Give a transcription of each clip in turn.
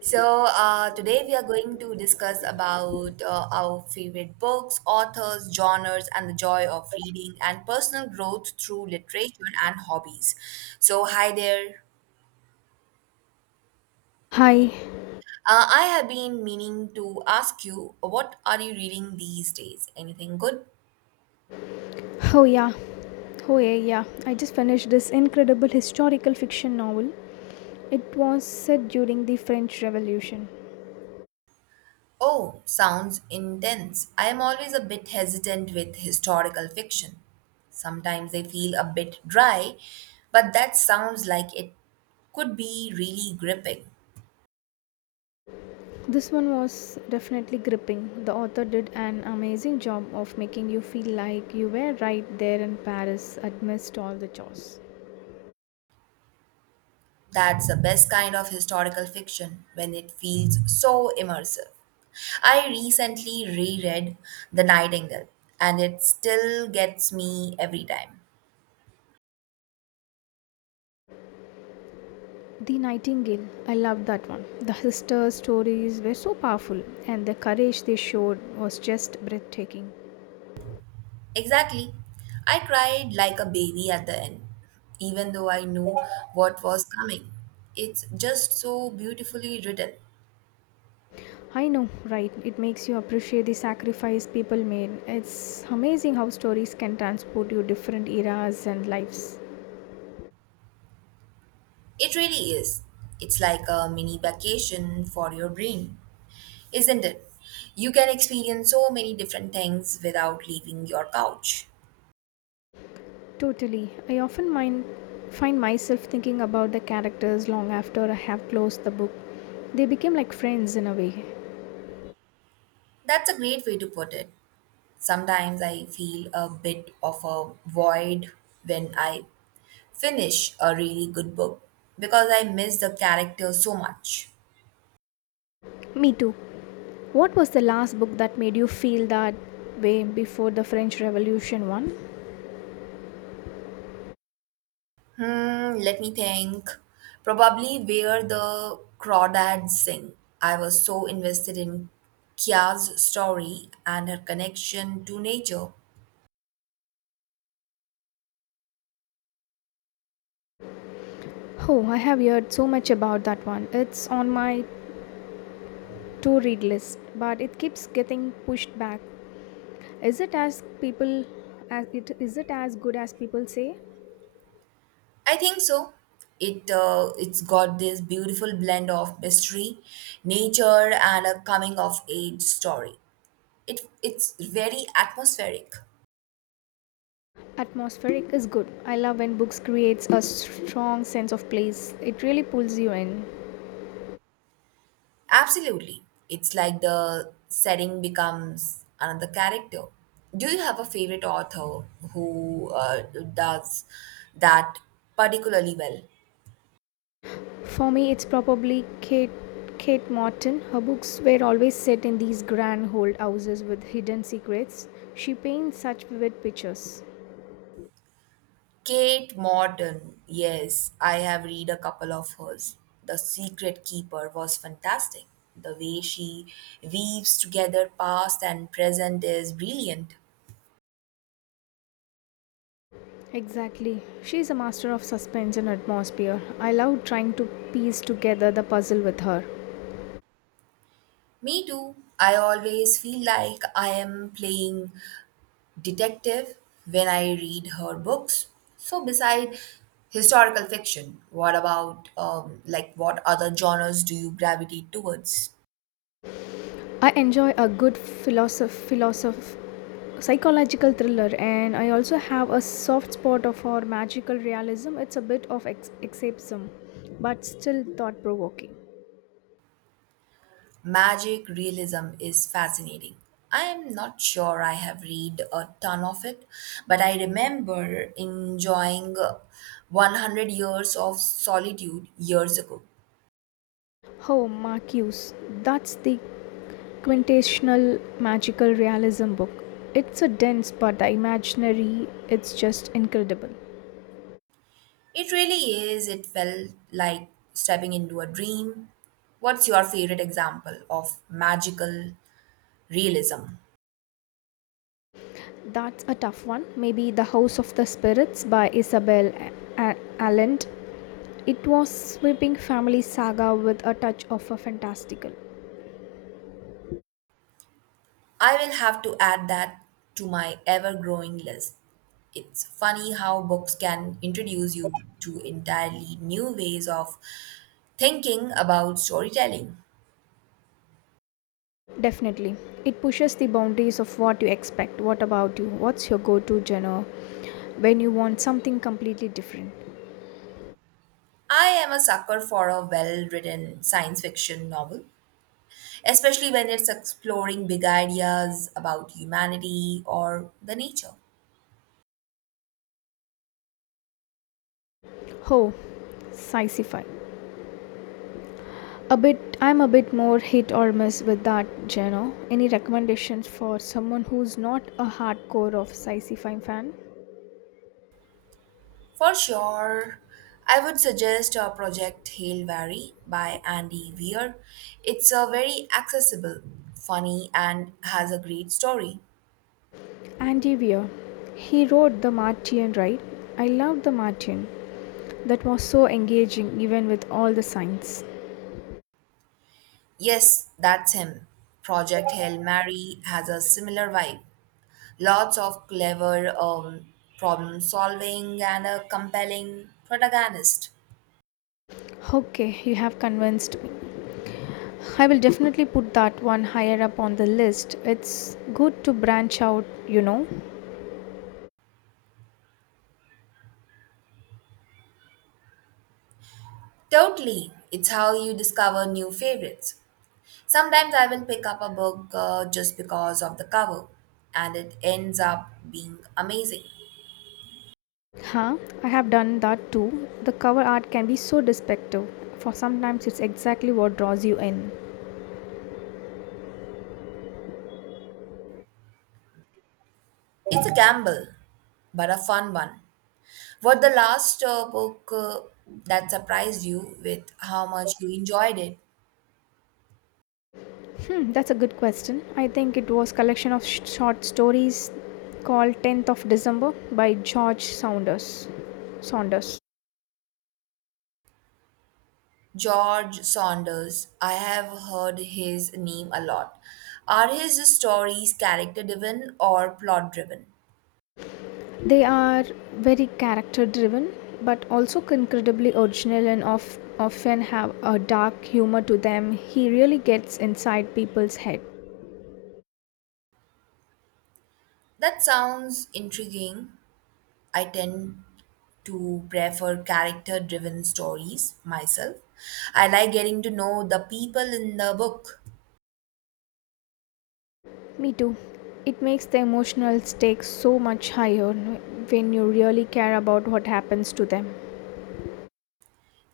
So today we are going to discuss about our favorite books, authors, genres, and the joy of reading and personal growth through literature and hobbies. So hi there. Hi. I have been meaning to ask you, what are you reading these days? Anything good? Oh yeah. Oh yeah, yeah. I just finished this incredible historical fiction novel. It was set during the French Revolution. Oh, sounds intense. I am always a bit hesitant with historical fiction. Sometimes they feel a bit dry, but that sounds like it could be really gripping. This one was definitely gripping. The author did an amazing job of making you feel like you were right there in Paris amidst all the chores. That's the best kind of historical fiction when it feels so immersive. I recently reread The Nightingale and it still gets me every time. The Nightingale, I loved that one. The sisters' stories were so powerful, and the courage they showed was just breathtaking. Exactly. I cried like a baby at the end, even though I knew what was coming. It's just so beautifully written. I know, right? It makes you appreciate the sacrifice people made. It's amazing how stories can transport you different eras and lives. It really is. It's like a mini vacation for your brain, isn't it? You can experience so many different things without leaving your couch. Totally. I often find myself thinking about the characters long after I have closed the book. They became like friends in a way. That's a great way to put it. Sometimes I feel a bit of a void when I finish a really good book because I miss the character so much. Me too. What was the last book that made you feel that way before the French Revolution one? Hmm, let me think. Probably Where the Crawdads Sing. I was so invested in Kia's story and her connection to nature. Oh, I have heard so much about that one. It's on my to read list, but it keeps getting pushed back. Is it as people is it as good as people say? I think so. It's got this beautiful blend of mystery, nature, and a coming of age story. it it's very atmospheric. Atmospheric is good. I love when books creates a strong sense of place. It really pulls you in. Absolutely, it's like the setting becomes another character. Do you have a favorite author who does that particularly well? For me, it's probably Kate Morton. Her books were always set in these grand old houses with hidden secrets. She paints such vivid pictures. Kate Morton, yes, I have read a couple of hers. The Secret Keeper was fantastic. The way she weaves together past and present is brilliant. Exactly. She's a master of suspense and atmosphere. I love trying to piece together the puzzle with her. Me too. I always feel like I am playing detective when I read her books. So, beside historical fiction, what about, like, what other genres do you gravitate towards? I enjoy a good psychological thriller, and I also have a soft spot for magical realism. It's a bit of escapism, but still thought provoking. Magic realism is fascinating. I am not sure I have read a ton of it, but I remember enjoying 100 Years of Solitude years ago. Oh, Marcus. That's the quintessential magical realism book. It's a dense, but the imaginary, it's just incredible. It really is, it felt like stepping into a dream. What's your favorite example of magical realism? That's a tough one. Maybe The House of the Spirits by Isabel A- Allend. It was sweeping family saga with a touch of a fantastical. I will have to add that to my ever growing list. It's funny how books can introduce you to entirely new ways of thinking about storytelling. Definitely. It pushes the boundaries of what you expect. What about you? What's your go to genre when you want something completely different? I am a sucker for a well written science fiction novel, especially when it's exploring big ideas about humanity or the nature. Oh, sci fi. I'm a bit more hit or miss with that genre. Any recommendations for someone who's not a hardcore of sci-fi fan? For sure, I would suggest a project Hail Vary by Andy Weir. It's a very accessible, funny, and has a great story. Andy Weir. He wrote The Martian, right? I loved The Martian. That was so engaging even with all the science. Yes, that's him. Project Hail Mary has a similar vibe. Lots of clever problem solving and a compelling protagonist. Okay, you have convinced I will definitely put that one higher up on the list. It's good to branch out, you know. Totally, it's how you discover new favorites. Sometimes I will pick up a book just because of the cover, and it ends up being amazing. Huh? I have done that too. The cover art can be so deceptive. For sometimes it's exactly what draws you in. It's a gamble, but a fun one. What the last book that surprised you with how much you enjoyed it? Hmm, that's a good question. I think it was collection of short stories called 10th of December by George Saunders. George Saunders. I have heard his name a lot. Are his stories character driven or plot driven? They are very character driven, but also incredibly original and often have a dark humor to them. He really gets inside people's head. That sounds intriguing. I tend to prefer character driven stories myself. I like getting to know the people in the book. Me too. It makes the emotional stakes so much higher when you really care about what happens to them.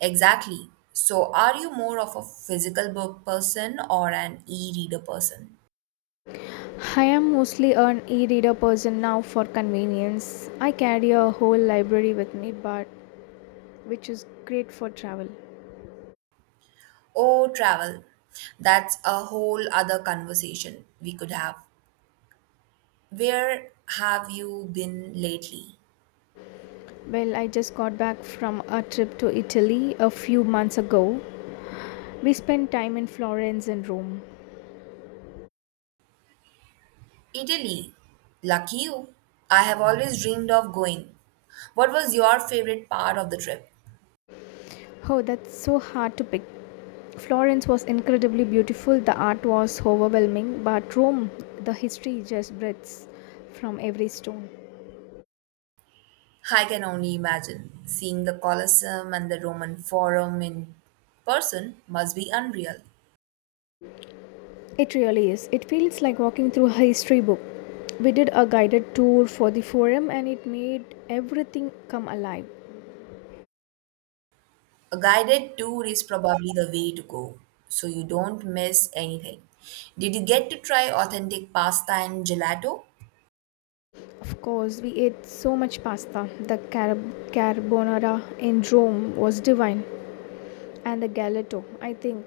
Exactly. So, are you more of a physical book person or an e reader person? I am mostly an e reader person now for convenience. I carry a whole library with me, but which is great for travel. Oh, travel. That's a whole other conversation we could have. Where have you been lately? Well, I just got back from a trip to Italy a few months ago. We spent time in Florence and Rome. Italy. Lucky you. I have always dreamed of going. What was your favorite part of the trip? Oh, that's so hard to pick. Florence was incredibly beautiful, the art was overwhelming, but Rome, the history just breathes from every stone. I can only imagine. Seeing the Colosseum and the Roman Forum in person must be unreal. It really is. It feels like walking through a history book. We did a guided tour for the forum and it made everything come alive. A guided tour is probably the way to go, so you don't miss anything. Did you get to try authentic pasta and gelato? Of course, we ate so much pasta. The carbonara in Rome was divine, and the gelato, I think,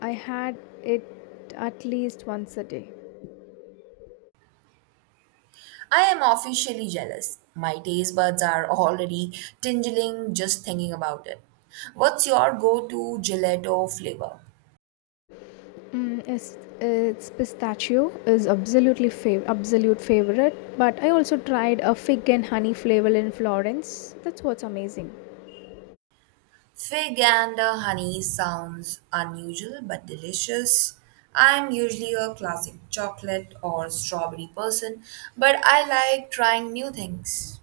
I had it at least once a day. I am officially jealous. My taste buds are already tingling just thinking about it. What's your go to gelato flavor? It's pistachio is absolute favorite. But I also tried a fig and honey flavor in Florence. That's what's amazing. Fig and honey sounds unusual but delicious. I'm usually a classic chocolate or strawberry person, but I like trying new things.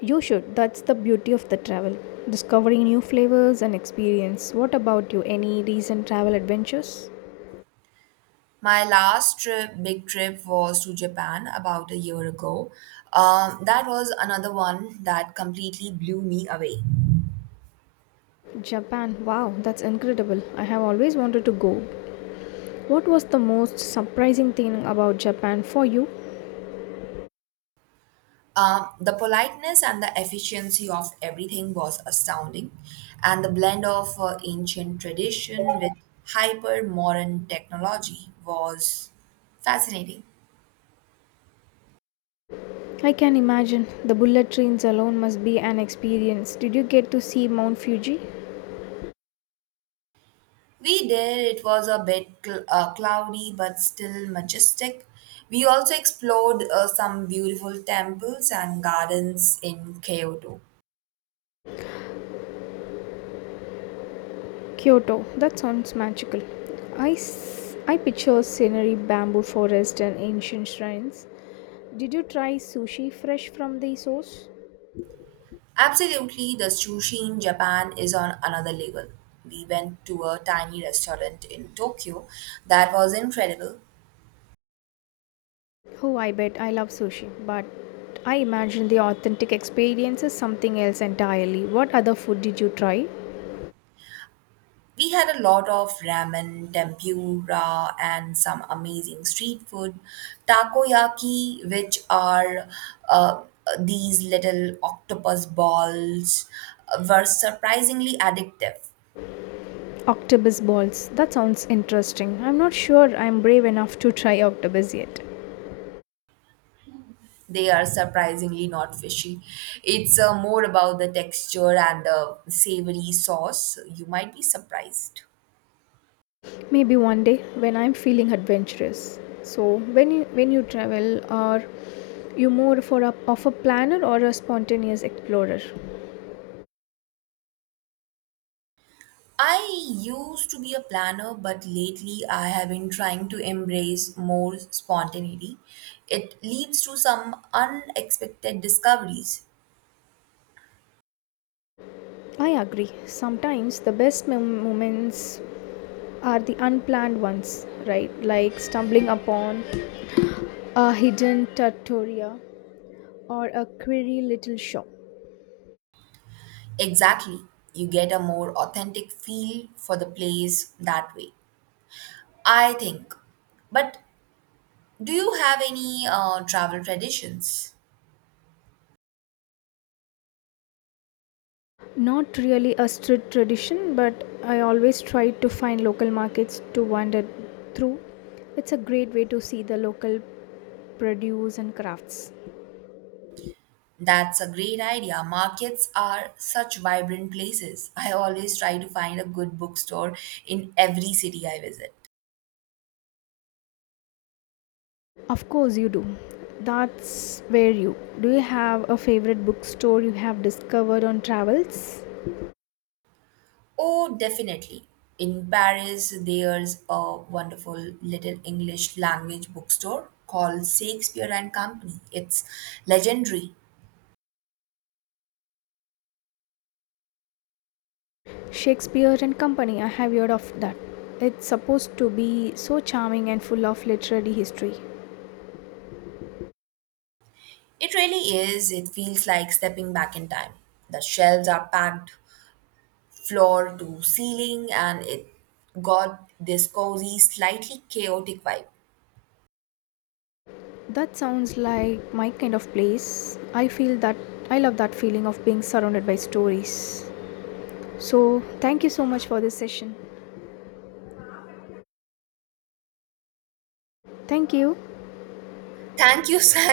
You should. That's the beauty of the travel, discovering new flavors and experience. What about you? Any recent travel adventures? My last trip, big trip, was to Japan about a year ago. That was another one that completely blew me away. Japan. Wow, that's incredible. I have always wanted to go. What was the most surprising thing about Japan for you? The politeness and the efficiency of everything was astounding, and the blend of ancient tradition with hyper modern technology was fascinating. I can imagine. The bullet trains alone must be an experience. Did you get to see Mount Fuji? We did, it was a bit cloudy but still majestic. We also explored some beautiful temples and gardens in Kyoto. Kyoto. That sounds magical. I picture scenery, bamboo forest, and ancient shrines. Did you try sushi fresh from the source? Absolutely, the sushi in Japan is on another level. We went to a tiny restaurant in Tokyo that was incredible. Oh, I bet I love sushi, but I imagine the authentic experience is something else entirely. What other food did you try? We had a lot of ramen, tempura, and some amazing street food. Takoyaki, which are uh, these little octopus balls, were surprisingly addictive. Octopus balls. That sounds interesting. I'm not sure I'm brave enough to try octopus yet. They are surprisingly not fishy. It's more about the texture and the savory sauce. You might be surprised. Maybe one day when I'm feeling adventurous. So when you, when you travel, are you more of a planner or a spontaneous explorer? I used to be a planner, but lately I have been trying to embrace more spontaneity. It leads to some unexpected discoveries. I agree. Sometimes the best moments are the unplanned ones, right? Like stumbling upon a hidden trattoria or a query little shop. Exactly. You get a more authentic feel for the place that way, I think. But do you have any travel traditions? Not really a strict tradition, but I always try to find local markets to wander through. It's a great way to see the local produce and crafts. That's a great idea. Markets are such vibrant places. I always try to find a good bookstore in every city I visit. Of course you do. That's where you Do you have a favorite bookstore you have discovered on travels? Oh, definitely. In Paris, there's a wonderful little English language bookstore called Shakespeare and Company. It's legendary. Shakespeare and Company. I have heard of that. It's supposed to be so charming and full of literary history. It really is. It feels like stepping back in time. The shelves are packed floor to ceiling, and it got this cozy, slightly chaotic vibe. That sounds like my kind of place. I feel that. I love that feeling of being surrounded by stories. So thank you so much for this session. Thank you. Thank you, Sam.